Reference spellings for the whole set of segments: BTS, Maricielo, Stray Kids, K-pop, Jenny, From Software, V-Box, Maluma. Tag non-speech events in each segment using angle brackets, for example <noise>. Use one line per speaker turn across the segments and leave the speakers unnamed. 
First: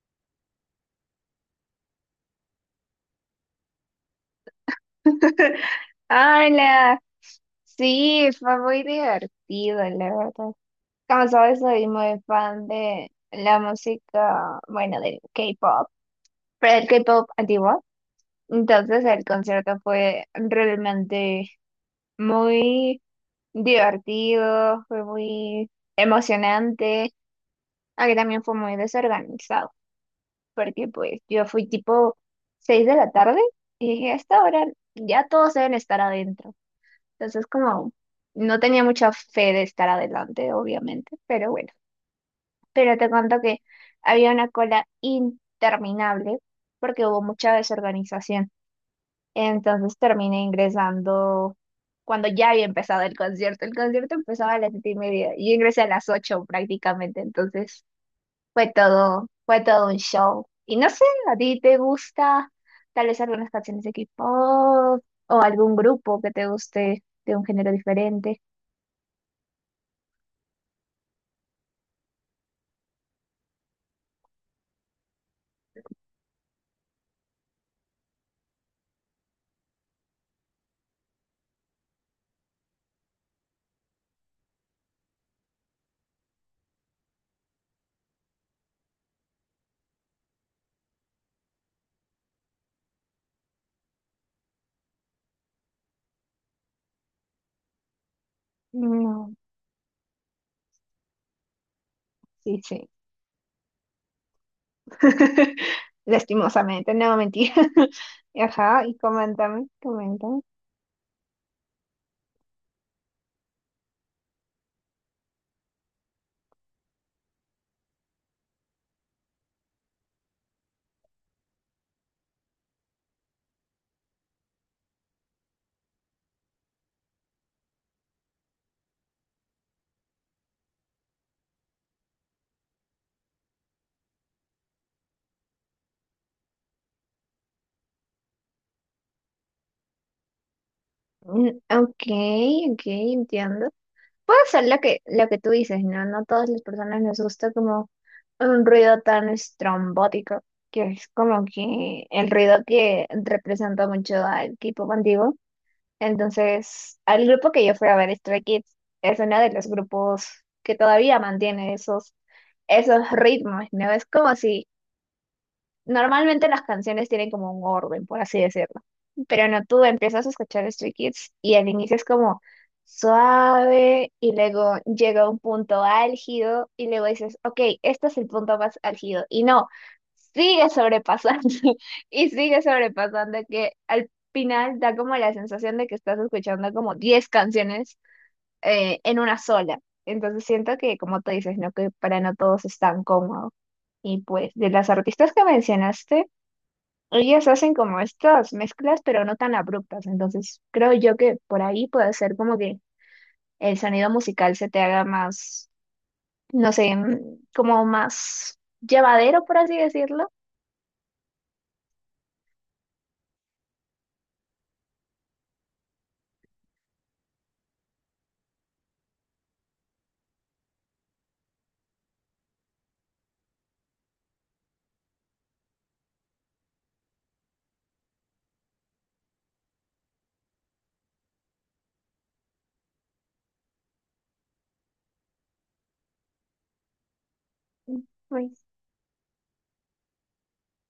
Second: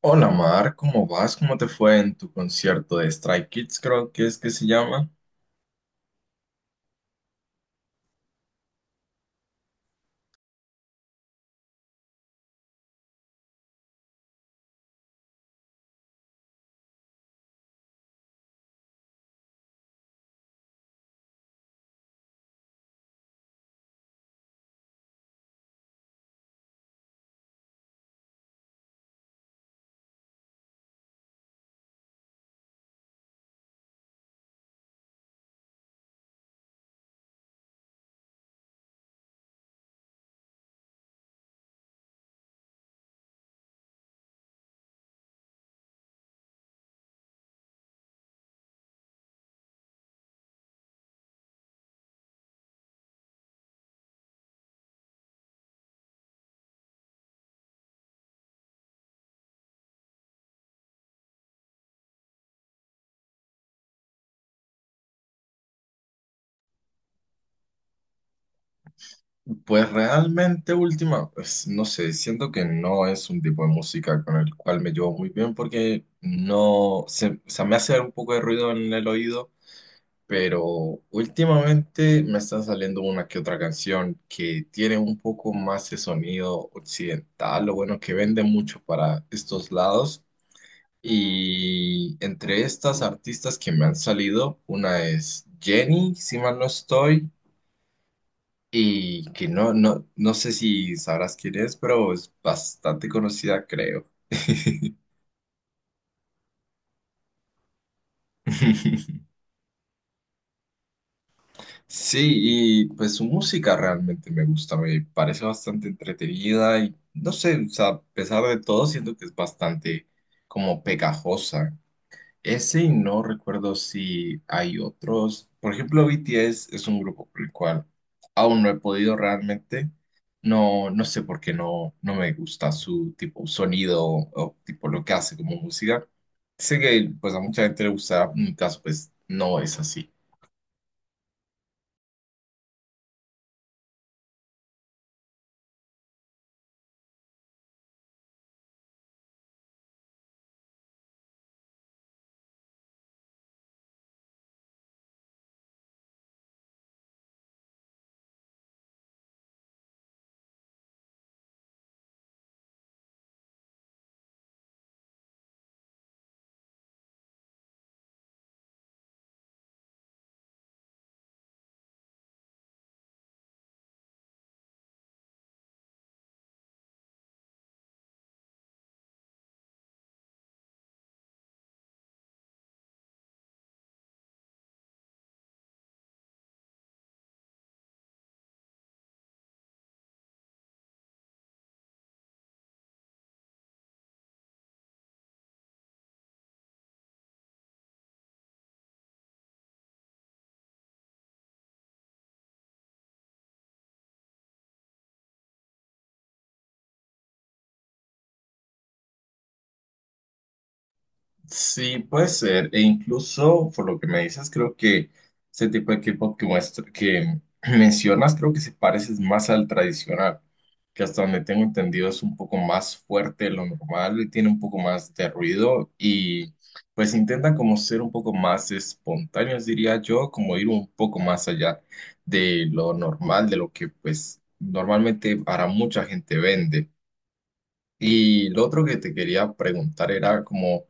Hola Mar, ¿cómo vas? ¿Cómo te fue en tu concierto de Stray Kids? Creo que es que se llama.
<laughs> Hola, sí, fue muy divertido, la verdad. Como sabes, soy muy fan de la música, bueno, del K-pop, pero el K-pop antiguo. Entonces el concierto fue realmente muy divertido, fue muy emocionante, aunque también fue muy desorganizado, porque pues yo fui tipo 6 de la tarde y dije, a esta hora ya todos deben estar adentro. Entonces, como no tenía mucha fe de estar adelante, obviamente, pero bueno. Pero te cuento que había una cola interminable porque hubo mucha desorganización. Entonces terminé ingresando cuando ya había empezado el concierto. El concierto empezaba a las 7:30. Yo ingresé a las 8 prácticamente. Entonces fue todo un show. Y no sé, ¿a ti te gusta tal vez algunas canciones de K-pop o algún grupo que te guste de un género diferente?
Pues realmente última, pues no sé, siento que no es un tipo de música con el cual me llevo muy bien porque no, se, o sea, me hace un poco de ruido en el oído, pero últimamente me está saliendo una que otra canción que tiene un poco más de sonido occidental, lo bueno que vende mucho para estos lados. Y entre estas artistas que me han salido, una es Jenny, si mal no estoy, y
No,
que no sé si sabrás quién es, pero es
sí, sí.
bastante conocida, creo.
<laughs> Lastimosamente, no, mentira. <laughs> Ajá, y
<laughs>
coméntame, coméntame.
Sí, y pues su música realmente me gusta, me parece bastante entretenida y no sé, o sea, a pesar de todo, siento que es bastante como pegajosa. Ese y no recuerdo si hay otros. Por ejemplo, BTS es un grupo por el cual aún no he podido realmente. No, no sé por qué no, no me gusta su tipo sonido o tipo lo que hace como música. Sé que pues a mucha gente le gusta, en mi caso pues no es así.
Mm, ok, ok, entiendo. Puede ser lo que tú dices, ¿no? No todas las personas nos gusta como un ruido tan estrombótico, que es como que el ruido que representa mucho al equipo antiguo. Entonces, al grupo que yo fui a ver, Stray Kids, es uno de los grupos que todavía mantiene esos ritmos, ¿no? Es como si normalmente las canciones tienen como un orden, por así decirlo. Pero no, tú empiezas a escuchar Stray Kids y al inicio es como suave y luego llega un punto álgido y luego dices, ok, este es el punto más álgido. Y no, sigue sobrepasando <laughs> y sigue sobrepasando que al final da como la sensación de que estás escuchando como 10 canciones en una sola. Entonces siento que, como tú dices, ¿no? Que para no todos es tan cómodo. Y pues, de las artistas que mencionaste, ellas hacen como estas mezclas, pero no tan abruptas. Entonces, creo yo que por ahí puede ser como que el sonido musical se te haga más, no sé, como más llevadero, por así decirlo.
Sí, puede ser. E incluso, por lo que me dices, creo que ese tipo de K-pop que muestra, que <clears throat> mencionas, creo que se parece más al tradicional, que hasta donde tengo entendido es un poco más fuerte de lo normal, y tiene un poco más de ruido y pues intenta como ser un poco más espontáneos, diría yo, como ir un poco más allá de lo normal, de lo que pues normalmente para mucha gente vende.
Mm,
Y
pues,
lo otro que te quería preguntar era como,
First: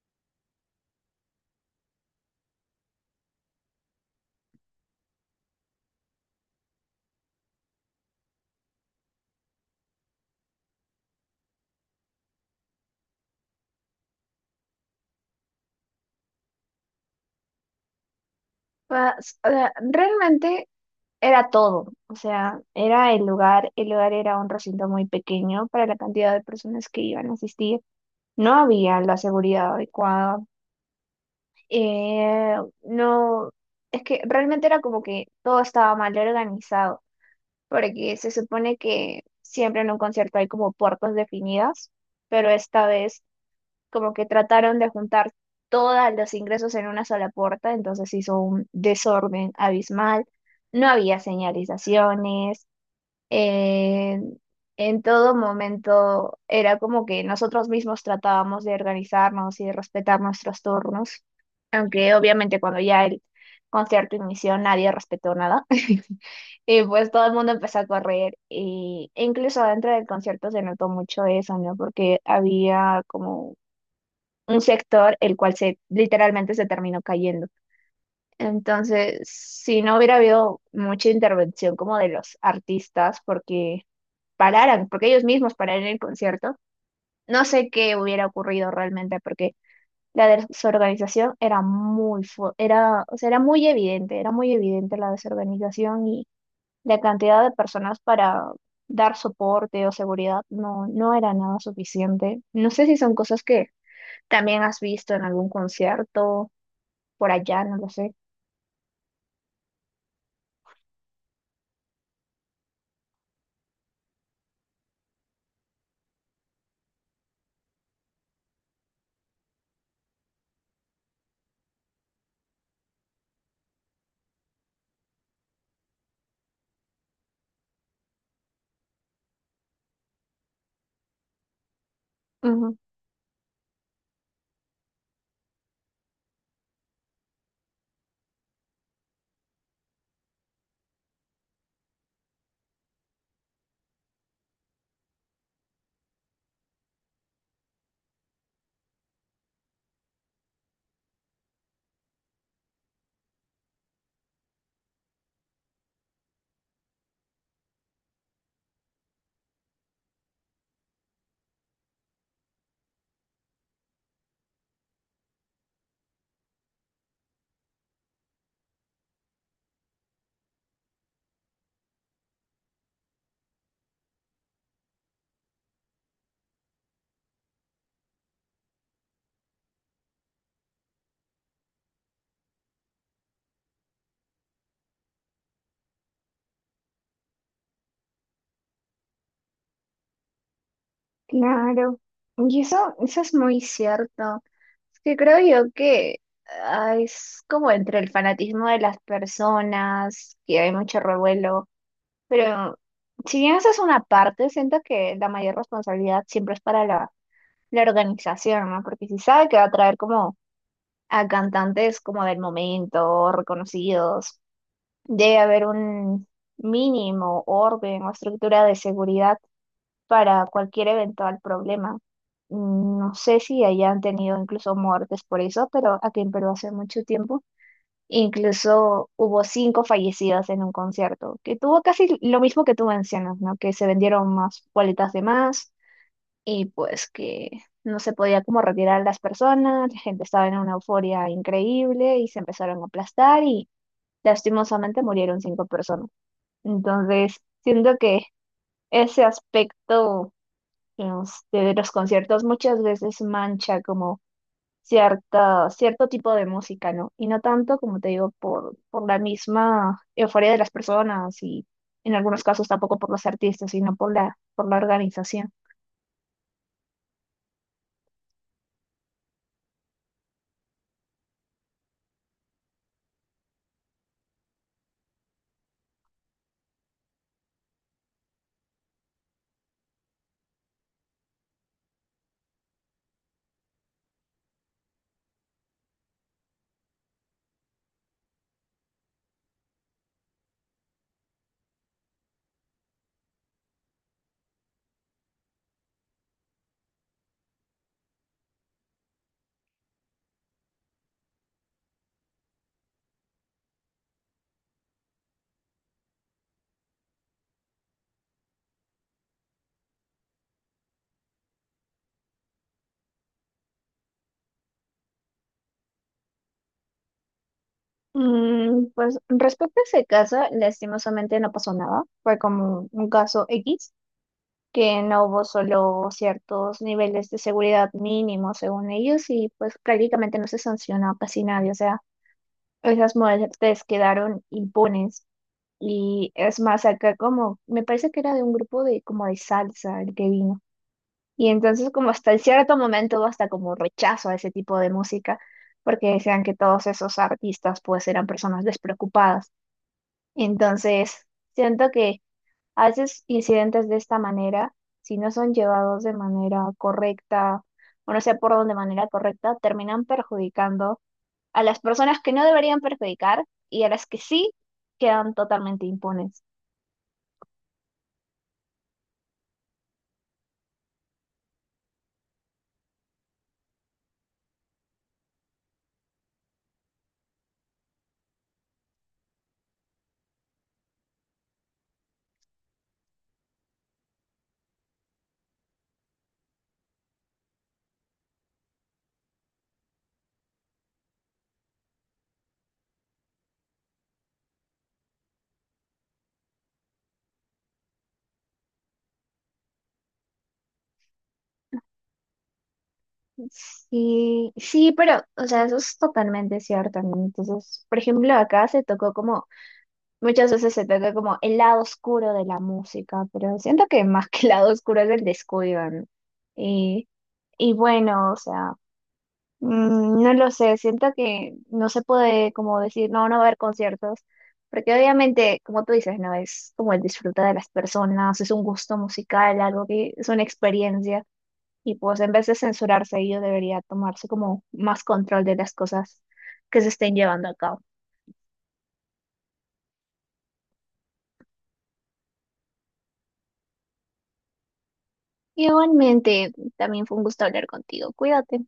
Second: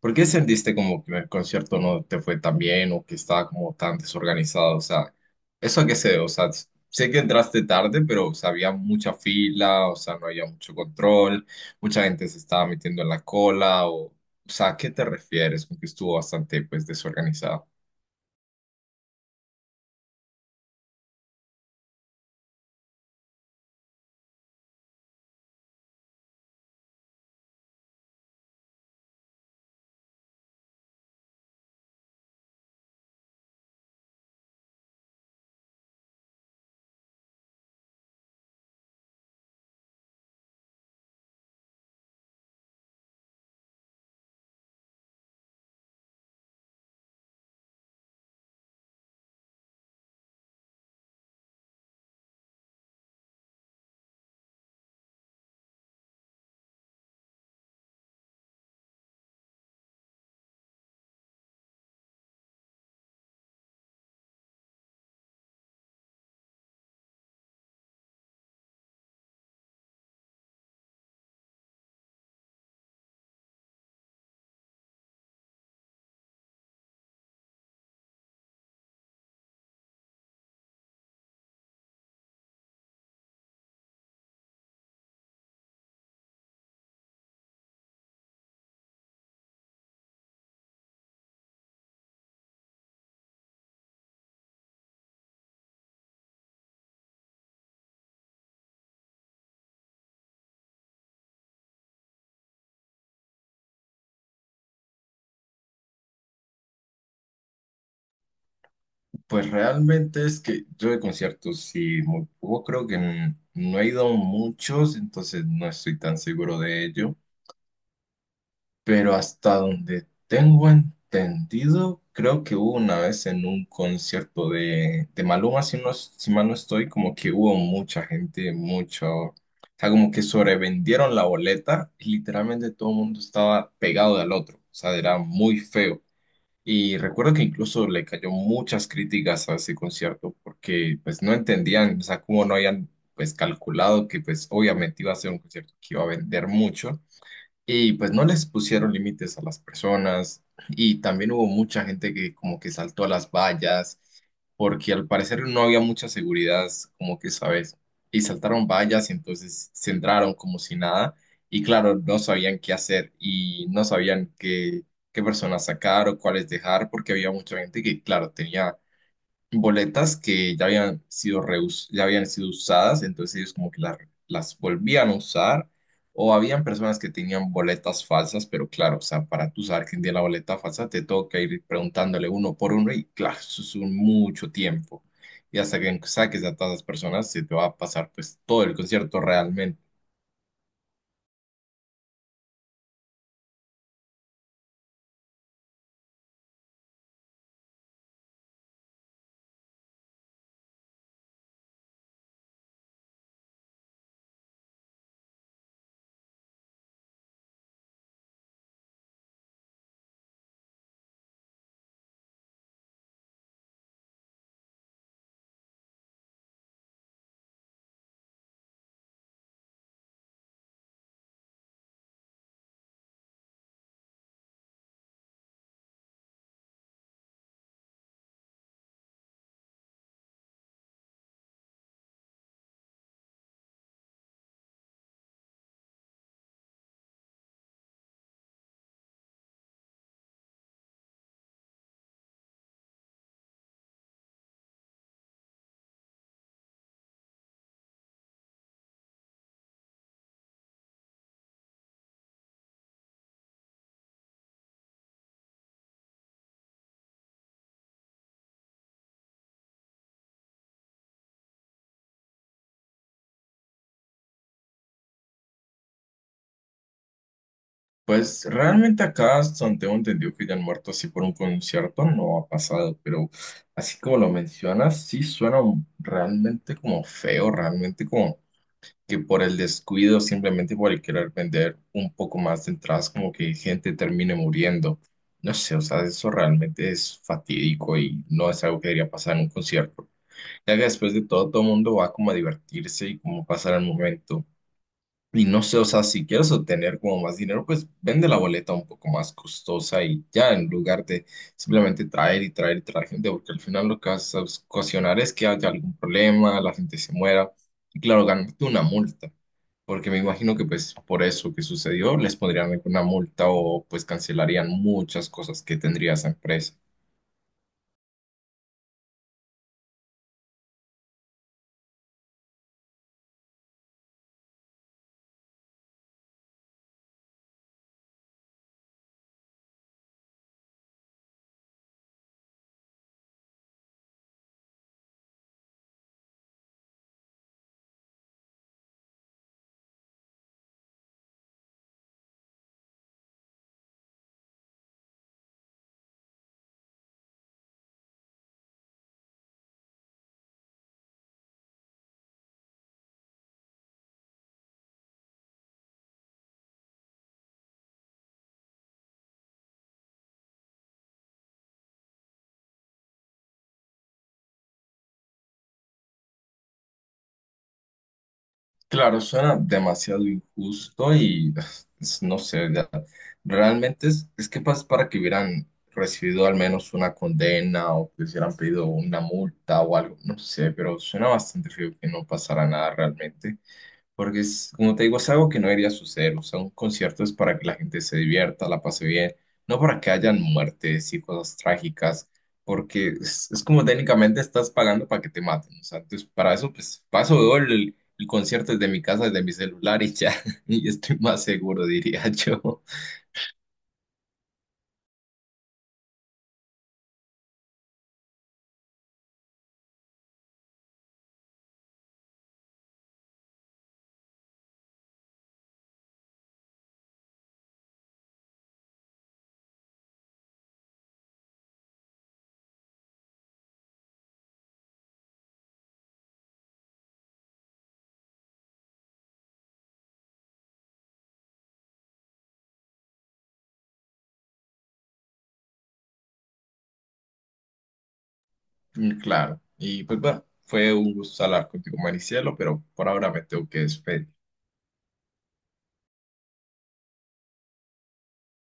¿por qué sentiste como que el concierto no te fue tan bien o que estaba como tan desorganizado? O sea, ¿eso a qué se debe? O sea, s- sé que entraste tarde, pero o sea, había mucha fila, o sea, no había mucho control, mucha gente se estaba metiendo en la cola, o sea, ¿a qué te refieres con que estuvo bastante pues desorganizado?
o sea, realmente era todo. O sea, era el lugar era un recinto muy pequeño para la cantidad de personas que iban a asistir. No había la seguridad adecuada. eh, no, es que realmente era como que todo estaba mal organizado, porque se supone que siempre en un concierto hay como puertas definidas, pero esta vez como que trataron de juntar todos los ingresos en una sola puerta, entonces hizo un desorden abismal. No había señalizaciones, eh, en todo momento era como que nosotros mismos tratábamos de organizarnos y de respetar nuestros turnos, aunque obviamente cuando ya el concierto inició nadie respetó nada. <laughs> Y pues todo el mundo empezó a correr y e incluso dentro del concierto se notó mucho eso, ¿no? Porque había como un sector el cual se literalmente se terminó cayendo. Entonces, si no hubiera habido mucha intervención como de los artistas, porque pararan, porque ellos mismos pararon el concierto, no sé qué hubiera ocurrido realmente, porque la desorganización era muy, o sea, era muy evidente la desorganización y la cantidad de personas para dar soporte o seguridad no, no era nada suficiente. No sé si son cosas que también has visto en algún concierto, por allá, no lo sé.
Pues realmente es que yo de conciertos sí muy poco, creo que n- no he ido a muchos, entonces no estoy tan seguro de ello. Pero hasta donde tengo entendido, creo que hubo una vez en un concierto de Maluma, si, no, si mal no estoy, como que hubo mucha gente, mucho, o sea, como que sobrevendieron la boleta y literalmente todo el mundo estaba pegado del otro, o sea, era muy feo. Y recuerdo que incluso le cayó muchas críticas a ese concierto porque pues no entendían, o sea, cómo no habían pues calculado que pues obviamente iba a ser un concierto que iba a vender mucho y pues no les pusieron límites a las personas y también hubo mucha gente que como que saltó a las vallas porque al parecer no había mucha seguridad, como que sabes, y saltaron vallas y entonces se entraron como si nada y claro, no sabían qué hacer y no sabían qué, qué personas sacar o cuáles dejar porque había mucha gente que claro, tenía boletas que ya habían sido reus- ya habían sido usadas, entonces ellos como que la- las volvían a usar, o habían personas que tenían boletas falsas, pero claro, o sea, para tú saber quién tiene la boleta falsa, te toca ir preguntándole uno por uno y claro, eso es un mucho tiempo. Y hasta que saques a todas las personas, se te va a pasar pues todo el concierto realmente.
Claro, y eso es muy cierto. Es que creo yo que es como entre el fanatismo de las personas, que hay mucho revuelo, pero si bien esa es una parte, siento que la mayor responsabilidad siempre es para la organización, ¿no? Porque si sabe que va a traer como a cantantes como del momento, reconocidos, debe haber un mínimo orden o estructura de seguridad para cualquier eventual problema. Mm, no sé si hayan tenido incluso muertes por eso, pero aquí en Perú hace mucho tiempo incluso hubo 5 fallecidas en un concierto, que tuvo casi lo mismo que tú mencionas, ¿no? Que se vendieron más boletas de más y pues que no se podía como retirar a las personas, la gente estaba en una euforia increíble y se empezaron a aplastar y lastimosamente murieron 5 personas. Entonces, siento que ese aspecto este, de los conciertos muchas veces mancha como cierto tipo de música, ¿no? Y no tanto, como te digo, por la misma euforia de las personas y en algunos casos tampoco por los artistas, sino por por la organización.
Pues realmente acá, hasta donde tengo entendido que ya han muerto así por un concierto, no ha pasado, pero así como lo mencionas, sí suena un- realmente como feo, realmente como que por el descuido, simplemente por el querer vender un poco más de entradas, como que gente termine muriendo. No sé, o sea, eso realmente es fatídico y no es algo que debería pasar en un concierto, ya que después de todo, todo el mundo va como a divertirse y como pasar el momento. Y no sé, o sea, si quieres obtener como más dinero, pues vende la boleta un poco más costosa y ya, en lugar de simplemente traer y traer y traer gente, porque al final lo que vas a ocasionar es que haya algún problema, la gente se muera. Y claro, ganarte una multa, porque me imagino que pues por eso que sucedió les pondrían una multa o pues cancelarían muchas cosas que tendría esa empresa.
Mm, pues respecto a ese caso, lastimosamente no pasó nada. Fue como un caso X, que no hubo solo ciertos niveles de seguridad mínimos según ellos y pues prácticamente no se sancionó a casi nadie. O sea, esas modalidades quedaron impunes. Y es más, acá como, me parece que era de un grupo de como de salsa el que vino. Y entonces como hasta en cierto momento hubo hasta como rechazo a ese tipo de música, porque decían que todos esos artistas pues eran personas despreocupadas. Entonces, siento que a veces incidentes de esta manera, si no son llevados de manera correcta, o no sé por dónde manera correcta, terminan perjudicando a las personas que no deberían perjudicar y a las que sí quedan totalmente impunes.
Claro, suena demasiado injusto y <sighs> es- no sé, ya, realmente es que pas- para que hubieran recibido al menos una condena o que hubieran pedido una multa o algo, no sé, pero suena bastante feo que no pasara nada realmente. Porque es, como te digo, es algo que no debería suceder. O sea, un concierto es para que la gente se divierta, la pase bien, no para que hayan muertes y cosas trágicas, porque es como técnicamente estás pagando para que te maten. O sea, entonces para eso, pues paso veo el concierto desde mi casa, desde mi celular y ya, <laughs> y estoy más seguro, diría <laughs> yo.
Sí, sí, pero, o sea, eso es totalmente cierto, ¿no? Entonces, por ejemplo, acá se tocó como, muchas veces se toca como el lado oscuro de la música, pero siento que más que el lado oscuro es el descuido, ¿no? Y, y bueno, o sea. Mm, no lo sé, siento que no se puede como decir, no, no va a haber conciertos, porque obviamente, como tú dices, no es como el disfrutar de las personas, es un gusto musical, algo que es una experiencia, y pues en vez de censurarse, ello debería tomarse como más control de las cosas que se estén llevando a cabo.
Mm, claro, y pues bueno, fue un gusto hablar contigo, Maricielo, pero por ahora me tengo que despedir.
Igualmente, también fue un gusto hablar contigo, cuídate.